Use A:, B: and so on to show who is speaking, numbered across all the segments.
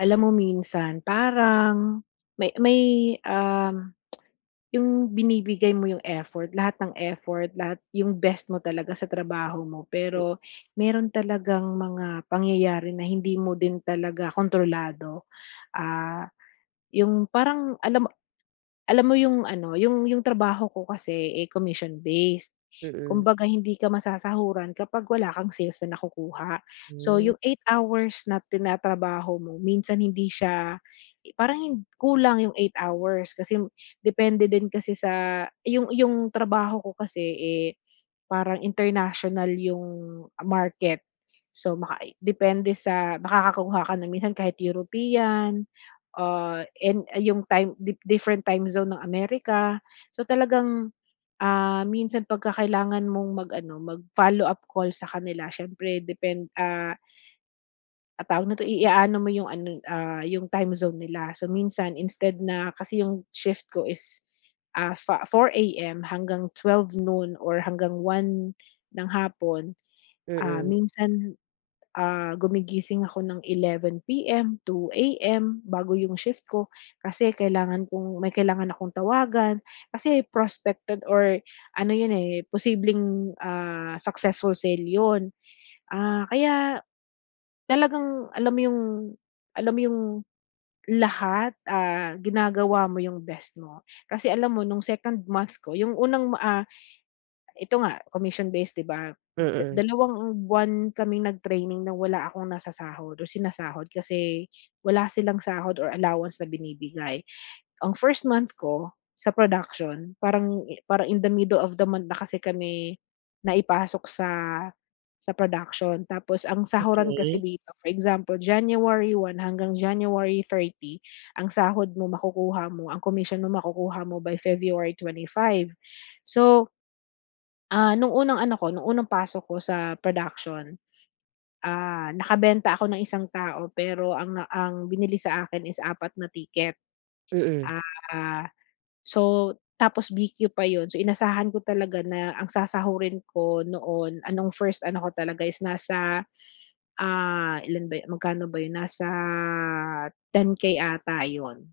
A: Alam mo minsan parang may may, um, yung binibigay mo yung effort, lahat ng effort lahat yung best mo talaga sa trabaho mo.
B: Hm.
A: Pero meron talagang mga pangyayari na hindi mo din talaga kontrolado. Ah, yung parang alam mo alam mo yung ano, yung yung trabaho ko kasi eh, commission-based,
B: Mm.
A: kumbaga hindi ka masasahuran kapag wala kang sales na nakukuha. So,
B: Hmm
A: yung 8 hours na tinatrabaho mo minsan hindi siya parang kulang yung 8 hours kasi depende din kasi sa yung yung trabaho ko kasi, eh, parang international yung market. So, makai depende sa makakakuha ka na minsan kahit European ah, in ay yung time, different time zone ng Amerika. So, talagang ah, minsan 'pag ka kailangan mong mag ano mag-follow up call sa kanila siyempre depend ah ah, tawag nito? I a ano mo 'yong ano ah, 'yong time zone nila. So, minsan instead, na kasi 'yong shift ko is, ah, fa 4:00 hanggang 12:00 noon or hanggang 1:00 ng hapon, ah,
B: Mm.
A: minsan, ah, gumigising ako ng 11:00, 2:00 bago 'yong shift ko, kasi kailangan kong may kailangan akong tawagan. Kasi prospected or ano 'yon posibleng, ah, successful sale 'yon. Ah, kaya talagang alam mo yung alam mo yung lahat ah, ginagawa mo yung best mo. Kasi alam mo nung 2nd month ko, yung unang ma ah, ito nga commission-based 'di ba?
B: Mm.
A: 2 buwan kaming nag-training na wala akong nasasahod o sinasahod. Kasi wala silang sahod or allowance na binibigay. Ang 1st month ko sa production parang parang in the mddle of the month na kasi kami naipasok sa sa production. Tapos ang sahuran kasi
B: Okey.
A: dito, for example, January 1 hanggang January 30 ang sahod mo makukuha mo, ang commission mo, makukuha mo by February 25. So, ah, nung unang ano ko, nung unang pasok ko sa production. Ah, nakabenta ako ng 1 tao pero ang ang binili sa akin is 4 na ticket.
B: Mm.
A: Ah, so tapos BQ pa yun. So, inasahan ko talaga na ang sasahurin ko noon, ah, 'nong 1st ano ko talaga is, nasa ah, ilan ba yu magkano ba yun? Nasa 10K ata yun,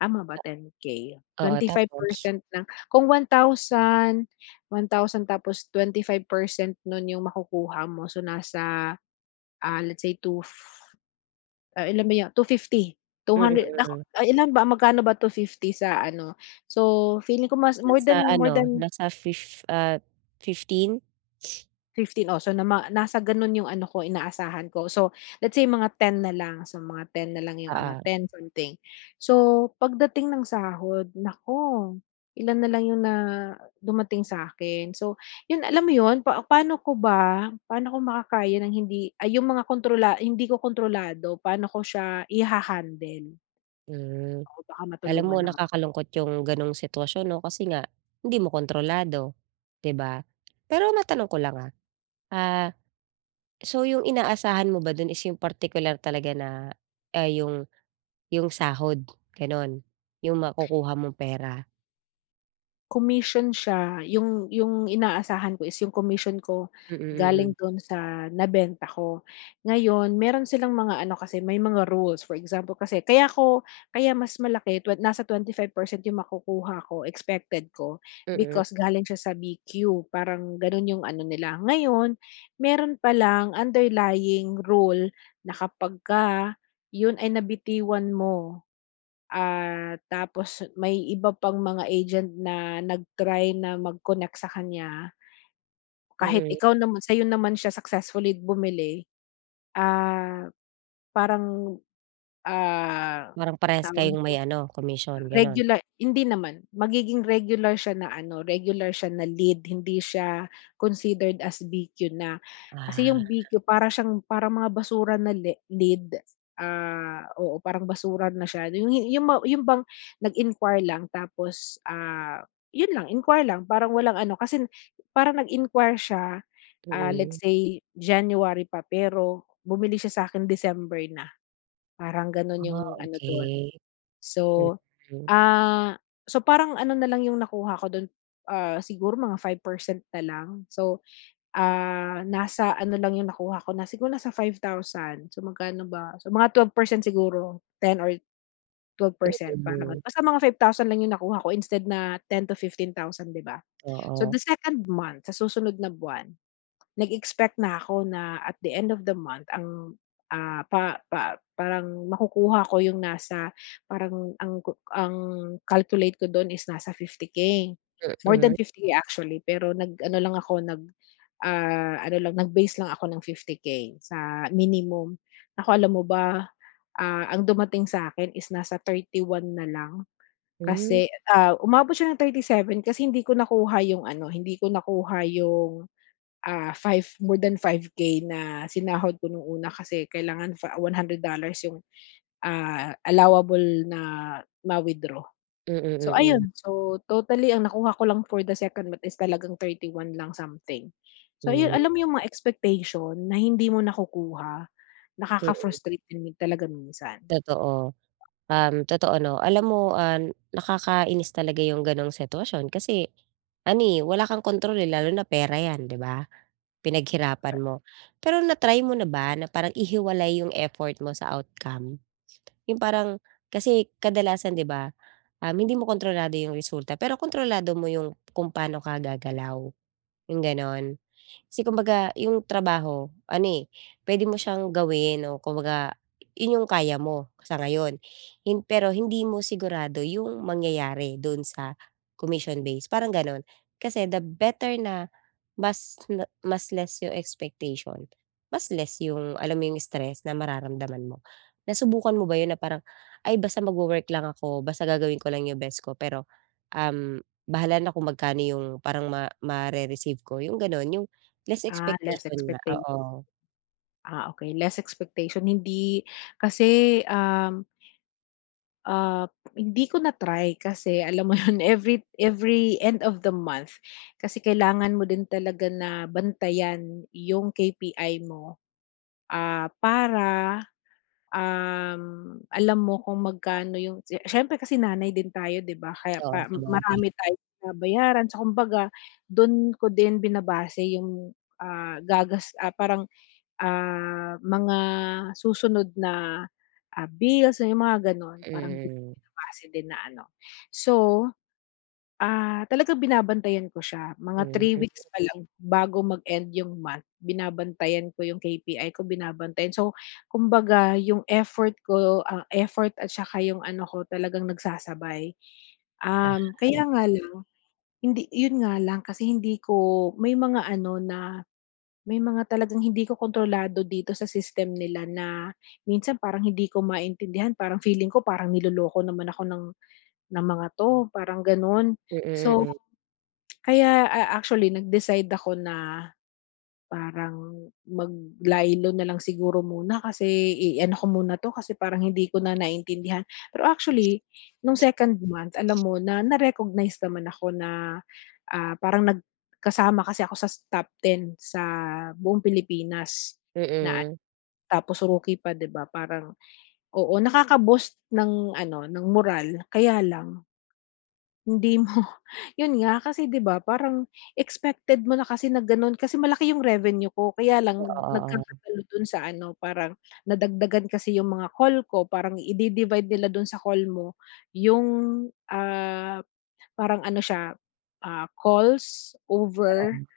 A: tama ba 10K?
B: Oo,
A: twenty five
B: tapos?
A: percent ng kung 1,000, 1,000 tapos 25% nun yung makukuha mo. So, nasa ah, let's say 2 fif ilan ba 'yon 250, two
B: Mm,
A: hundred
B: hmm.
A: ay ilan ba magkano ba 250 sa ano? So feeling ko mas more
B: Nasa
A: than, more
B: ano?
A: than
B: Nasa fif ah, 15?
A: 15 oh, so nama nasa gano'n 'yong ano ko inaasahan ko, so let's say mga 10 na lang, so mga 10 na lang 'yong ano,
B: Oo.
A: 10 something. So pagdating ng sahod naku, ilan na lang 'yong na dumating sa akin. So, 'yon alam mo 'yon, pa paano ko ba paano ko makakaya ng hindi ay 'yong mga kontrola hindi ko kontrolado paano ko siya iha-handle?
B: Hm.
A: Oh, baka
B: Alam mo
A: matulungan nama
B: nakakalungkot 'yong gano'ng sitwasyon 'no, kasi nga hindi mo kontrolado, 'di ba? Pero matanong ko lang ah, ah so 'yong inaasahan mo ba do'n is 'yong partikular talaga na ah, 'yong 'yong sahod gano'n, 'yong makukuha mong pera?
A: Commission siya 'yong, 'yong inaasahan ko is 'yong comission ko
B: Mm,
A: galing
B: mm.
A: do'n sa nabenta ko. Ngayon meron silang mga ano kasi, may mga rules, for example, kasi kaya ko kaya mas malaki twen nasa 25% yung makukuha ko, expected ko
B: Mm.
A: because galing siya sa BQ parang gano'n 'yong ano nila. Ngayon, meron palang underlying rule na kapag ka 'yon ay nabitiwan mo, ah, tapos may iba pang mga agent na nag-try na mag-connect sa kanya, kahit
B: Mm.
A: ikaw naman sa'yo naman siya successfully bumili, ah, parang, ah,
B: Parang parehas
A: tawag
B: kayong may
A: nito,
B: ano, commission gano'n.
A: regula hindi naman, magiging regular siya na ano, regular siya na lead hindi siya considered as BQ na. Kasi 'yong BQ
B: Ah.
A: para siyang parang mga basura na le lead, ah, oo parang basura na siya nu 'yong 'yong ma 'yong bang nag-inquire lang tapos, ah, 'yon lang inquire lang parang walang ano, kasi parang nag-inquire siya, ah, let's
B: Mm.
A: say January pa pero bumili siya sa'kin December na, parang gano'n
B: Ah,
A: 'yong ano do'n.
B: okey.
A: So,
B: Mm.
A: ah, so parang ano na lang 'yong nakuha ko do'n, ah, siguro mga 5% na lang, so, ah, nasa ano lang 'yong nakuha ko na siguro nasa 5,000, so, magkano ba, so mga 12% siguro, 10 or 12% parang gan
B: Mm.
A: basta mga 5,000 lang 'yong nakuha ko instead na 10,000-15,000 'di ba? So,
B: Oo.
A: the 2nd month sa susunod na buwan, nag-expect na ako na at the end of the month ang, ah, pa pa parang makukuha ko 'yong nasa parang ang kuk ang calculate ko do'n is nasa 50K, more than
B: Mm.
A: 50K actually pero nag-ano lang ako, nag, ah, ano lang nag-base lang ako ng 50K sa minimum. Nako alam mo ba, ah, ang dumating sa akin is nasa 31 na lang
B: Hmm.
A: kasi, ah, umabot siya ng 37 kasi hindi ko nakuha 'yong ano, hindi ko nakuha 'yong, ah, 5 more than 5k na sinahod ko no'ng una kasi kailangan fa $100 'yong, ah, allowable na ma-withdraw.
B: Mm,
A: So,
B: mm.
A: ayon so totally ang nakuha ko lang for the second month is talagang 31 lang something. So, 'yon
B: Hmm.
A: alam mo 'yong mga expectation na hindi mo nakukuha,
B: Mm.
A: nakaka-frustrate din talaga minsan.
B: Totoo. Um, totoo 'no, alam mo, ah, nakakainis talaga 'yong ganong sitwasyon kasi ano, eh, wala kang kontrol, eh, lalo na pera 'yan, 'di ba? Pinaghirapan mo. Pero na-try mo na ba na parang ihiwalay 'yong effort mo sa outcome? 'Yong parang kasi kadalasan 'di ba, um, hindi mo kontrolado 'yong resulta pero kontrolado mo 'yong kung paano ka gagalaw, 'yong gano'n. Kasi kumbaga 'yong trabaho ano, eh, puwede mo siyang gawin o kumbaga 'yon 'yong kaya mo sa ngayon hin pero hindi mo sigurado 'yong mangyayari do'n sa commission base parang gano'n. Kasi the better na mas le mas less 'yong expectation, mas less 'yong, alam mo 'yong stress na mararamdaman mo Nasubukan mo ba 'yon na parang, "Ay, basta mag-wo-work lang ako basta gagawin ko lang 'yong best ko pero, um, bahala na kung magkano 'yong parang ma mare-receive ko." 'yong gano'n, 'yong less
A: Ah, less
B: expectation nga,
A: expecta
B: oo.
A: Ah, okey, less expectation. Hindi kasi, um ah, hindi ko na-try kasi alam mo 'yon, every every end of the month kasi kailangan mo din talaga na bantayan 'yong KPI mo, ah, para, um, alam mo kung magkano 'yong si siyempre kasi nanay din tayo, 'di ba? Kaya
B: Oo,
A: pa
B: sabagay.
A: marami tayong binabayaran sa kumbaga do'n ko din binabase 'yong, ah, gagas ah, parang, ah, mga susunod na, ah, bills na 'yong mga gano'n parang do'n ko
B: Hmm.
A: binabase din na ano. So, ah, talaga binabantayan ko siya mga
B: Hmm.
A: 3 weeks pa lang bago mag-end 'yong month, binabantayan ko 'yong KPI ko, binabantayan. So kumbaga 'yong effort ko, ah, effort at 'saka 'yong ano ko talagang nagsasabay. Um,
B: Ah.
A: kaya nga lang hindi 'yon nga lang kasi hindi ko may mga ano na may mga talagang hindi ko kontrolado dito sa system nila na minsan parang hindi ko maintindihan, parang feeling ko parang niloloko naman ako ng, ng mga 'to, parang gano'n.
B: Mm,
A: So,
B: hmm.
A: kaya, ah, actually nag-decide ako na, parang mag-lie low na lang siguro muna kasi i-ano ko muna 'to kasi parang hindi ko na naintindihan. Pero actually, no'ng 2nd month, alam mo, na na-recognize naman ako na, ah, parang nag kasama kasi ako sa top 10 sa buong Pilipinas na
B: Mm.
A: a tapos rookie pa, 'di ba, parang, oo nakaka-boost ng, ano, ng morale. Kaya lang hindi mo 'yon nga kasi, 'di ba, parang expected mo na kasi na gano'n, kasi malaki 'yong revenue ko kaya lang
B: Oo, oo.
A: nagkakatalo do'n sa ano, parang nadagdagan kasi 'yong mga call ko, parang i idi-divide nila do'n sa call mo 'yong, ah, parang ano siya, ah, calls over,
B: Oo.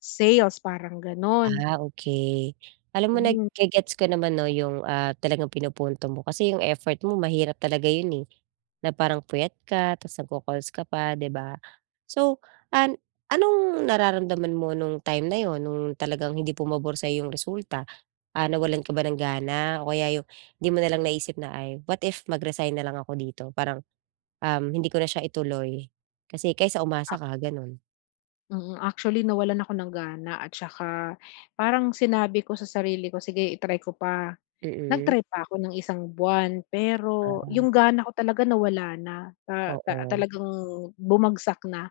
A: sales parang gano'n.
B: Ah, okey. Alam mo
A: Hmm.
B: nage-gets ko naman 'no, 'yong, ah, talagang pinupunto mo. Kasi 'yong effort mo mahirap talaga 'yan, eh, na parang puyat ka tapos nagko-calls ka pa, 'di ba? So an anong nararamdaman mo no'ng time na 'yon, no'ng talagang hindi pumabor sa 'yo 'yong resulta? Ah, nawalan ka ba ng gana o kaya 'yong 'di mo na lang naisip na, "Ay, what if mag-resign na lang ako dito?" Parang, um, "Hindi ko na siya ituloy." Kasi kaysa umasa
A: Ah
B: ka, gano'n.
A: Mm, actually nawalan ako ng gana at 'saka parang sinabi ko sa sarili ko, "Sige i-try ko pa."
B: Mm.
A: Nag-try pa 'ko ng 1 buwan pero 'yong
B: Ah.
A: gana ko talaga nawala na, ta ta
B: Oo.
A: talagang bumagsak na.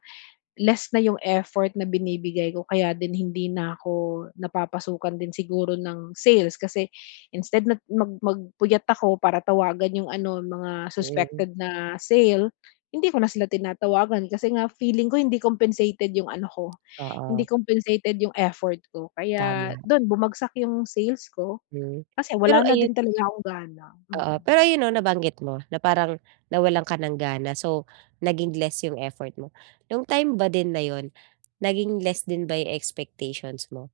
A: Less na 'yong effort na binibigay ko kaya din hindi na ako napapasukan din siguro ng sales, kasi instead nag mag mag-puyat ako para tawagan 'yong ano, mga
B: Hmm.
A: suspected na sale, hindi ko na sila tinatawagan kasi nga feeling ko hindi compensated 'yong ano ko, hindi
B: Oo.
A: compensated 'yong effort ko. Kaya
B: Tama.
A: do'n bumagsak 'yong sales ko,
B: Hmm,
A: kasi
B: pero
A: wala na
B: ayun
A: din talaga akong gana,
B: oo,
A: mm.
B: pero ayon 'no, nabanggit mo na parang nawalan ka ng gana so, naging less 'yong effort mo. 'Yong time ba din na 'yon, naging less din ba 'yong expectations mo?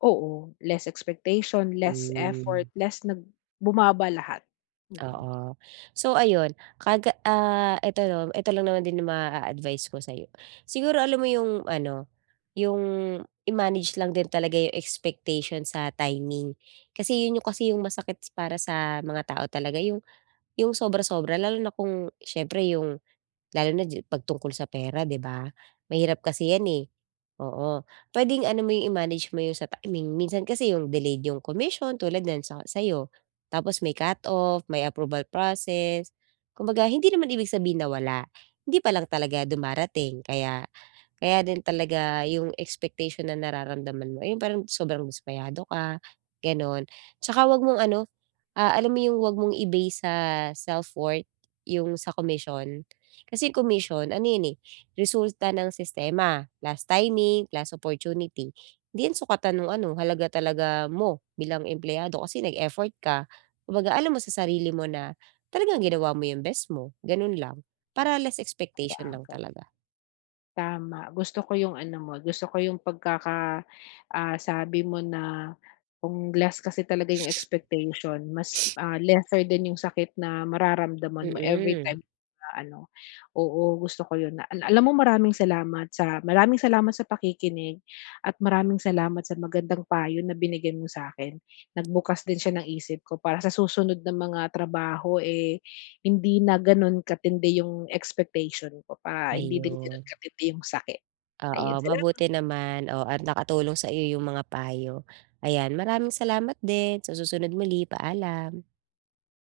A: Oo, less expectation, less effort,
B: Hmm.
A: less nag bumaba lahat, mm.
B: Oo, so ayon ka ah, eto eto lang naman din 'yong maa-advice ko sayo, siguro alam mo 'yong ano, 'yong i-manage lang din talaga 'yong expectation sa timing. Kasi 'yon 'yong kasi 'yong masakit para sa mga tao talaga 'yong 'yong sobra-sobra, lalo na kung s'yempre 'yong lalo na ji 'pag tungkol sa pera 'di ba? Mahirap kasi 'yan eh, oo, pwedeng ano mo 'yong i-manage mo 'yong sa timing, minsan kasi 'yong delayed 'yong commission tulad n'yan sa sayo tapos may cut-off, may approval process, kumbaga hindi naman ibig sabihin na wala, hindi pa lang talaga dumarating kaya kaya din talaga 'yong expectation ng nararamdaman mo ay parang sobrang dismayado ka, gano'n. 'Tsaka 'wag mong ano, ah, alam mo yung wag mong i-base sa self-worth 'yong sa commission, kasi commission ano 'yon eh, resulta ng sistema, last timing, class opportunity, 'di 'yan sukatan no'ng ano halaga talaga mo, bilang empleyado kasi nag-effort ka, kumbaga alam mo sa sarili mo na talagang ginawa mo 'yong best mo, gano'n lang. Para less expectation lang
A: [unintelligible]
B: talaga.
A: Tama, gusto ko 'yong ano mo, gusto ko 'yong pagkaka ah, sabi mo na kung less kasi talaga 'yong expectation, mas, ah, lesser din 'yong sakit na mararamdaman mo
B: Mm.
A: everytime na ano oo, gusto ko 'yon na al alam mo maraming salamat sa maraming salamat sa pakikinig at maraming salamat sa magandang payo na binigay mo sa'kin. Nagbukas din siya ng isip ko para sa susunod na mga trabaho eh, hindi na gano'n katindi 'yong expectation ko pa, hindi din gano'n
B: Ayon.
A: katindi 'yong sakit. Ayon,
B: Oo,
A: salamat.
B: mabuti naman, oh, at nakatulong sa iyo 'yong mga payo. Ayan, maraming salamat din, sa susunod muli, paalam.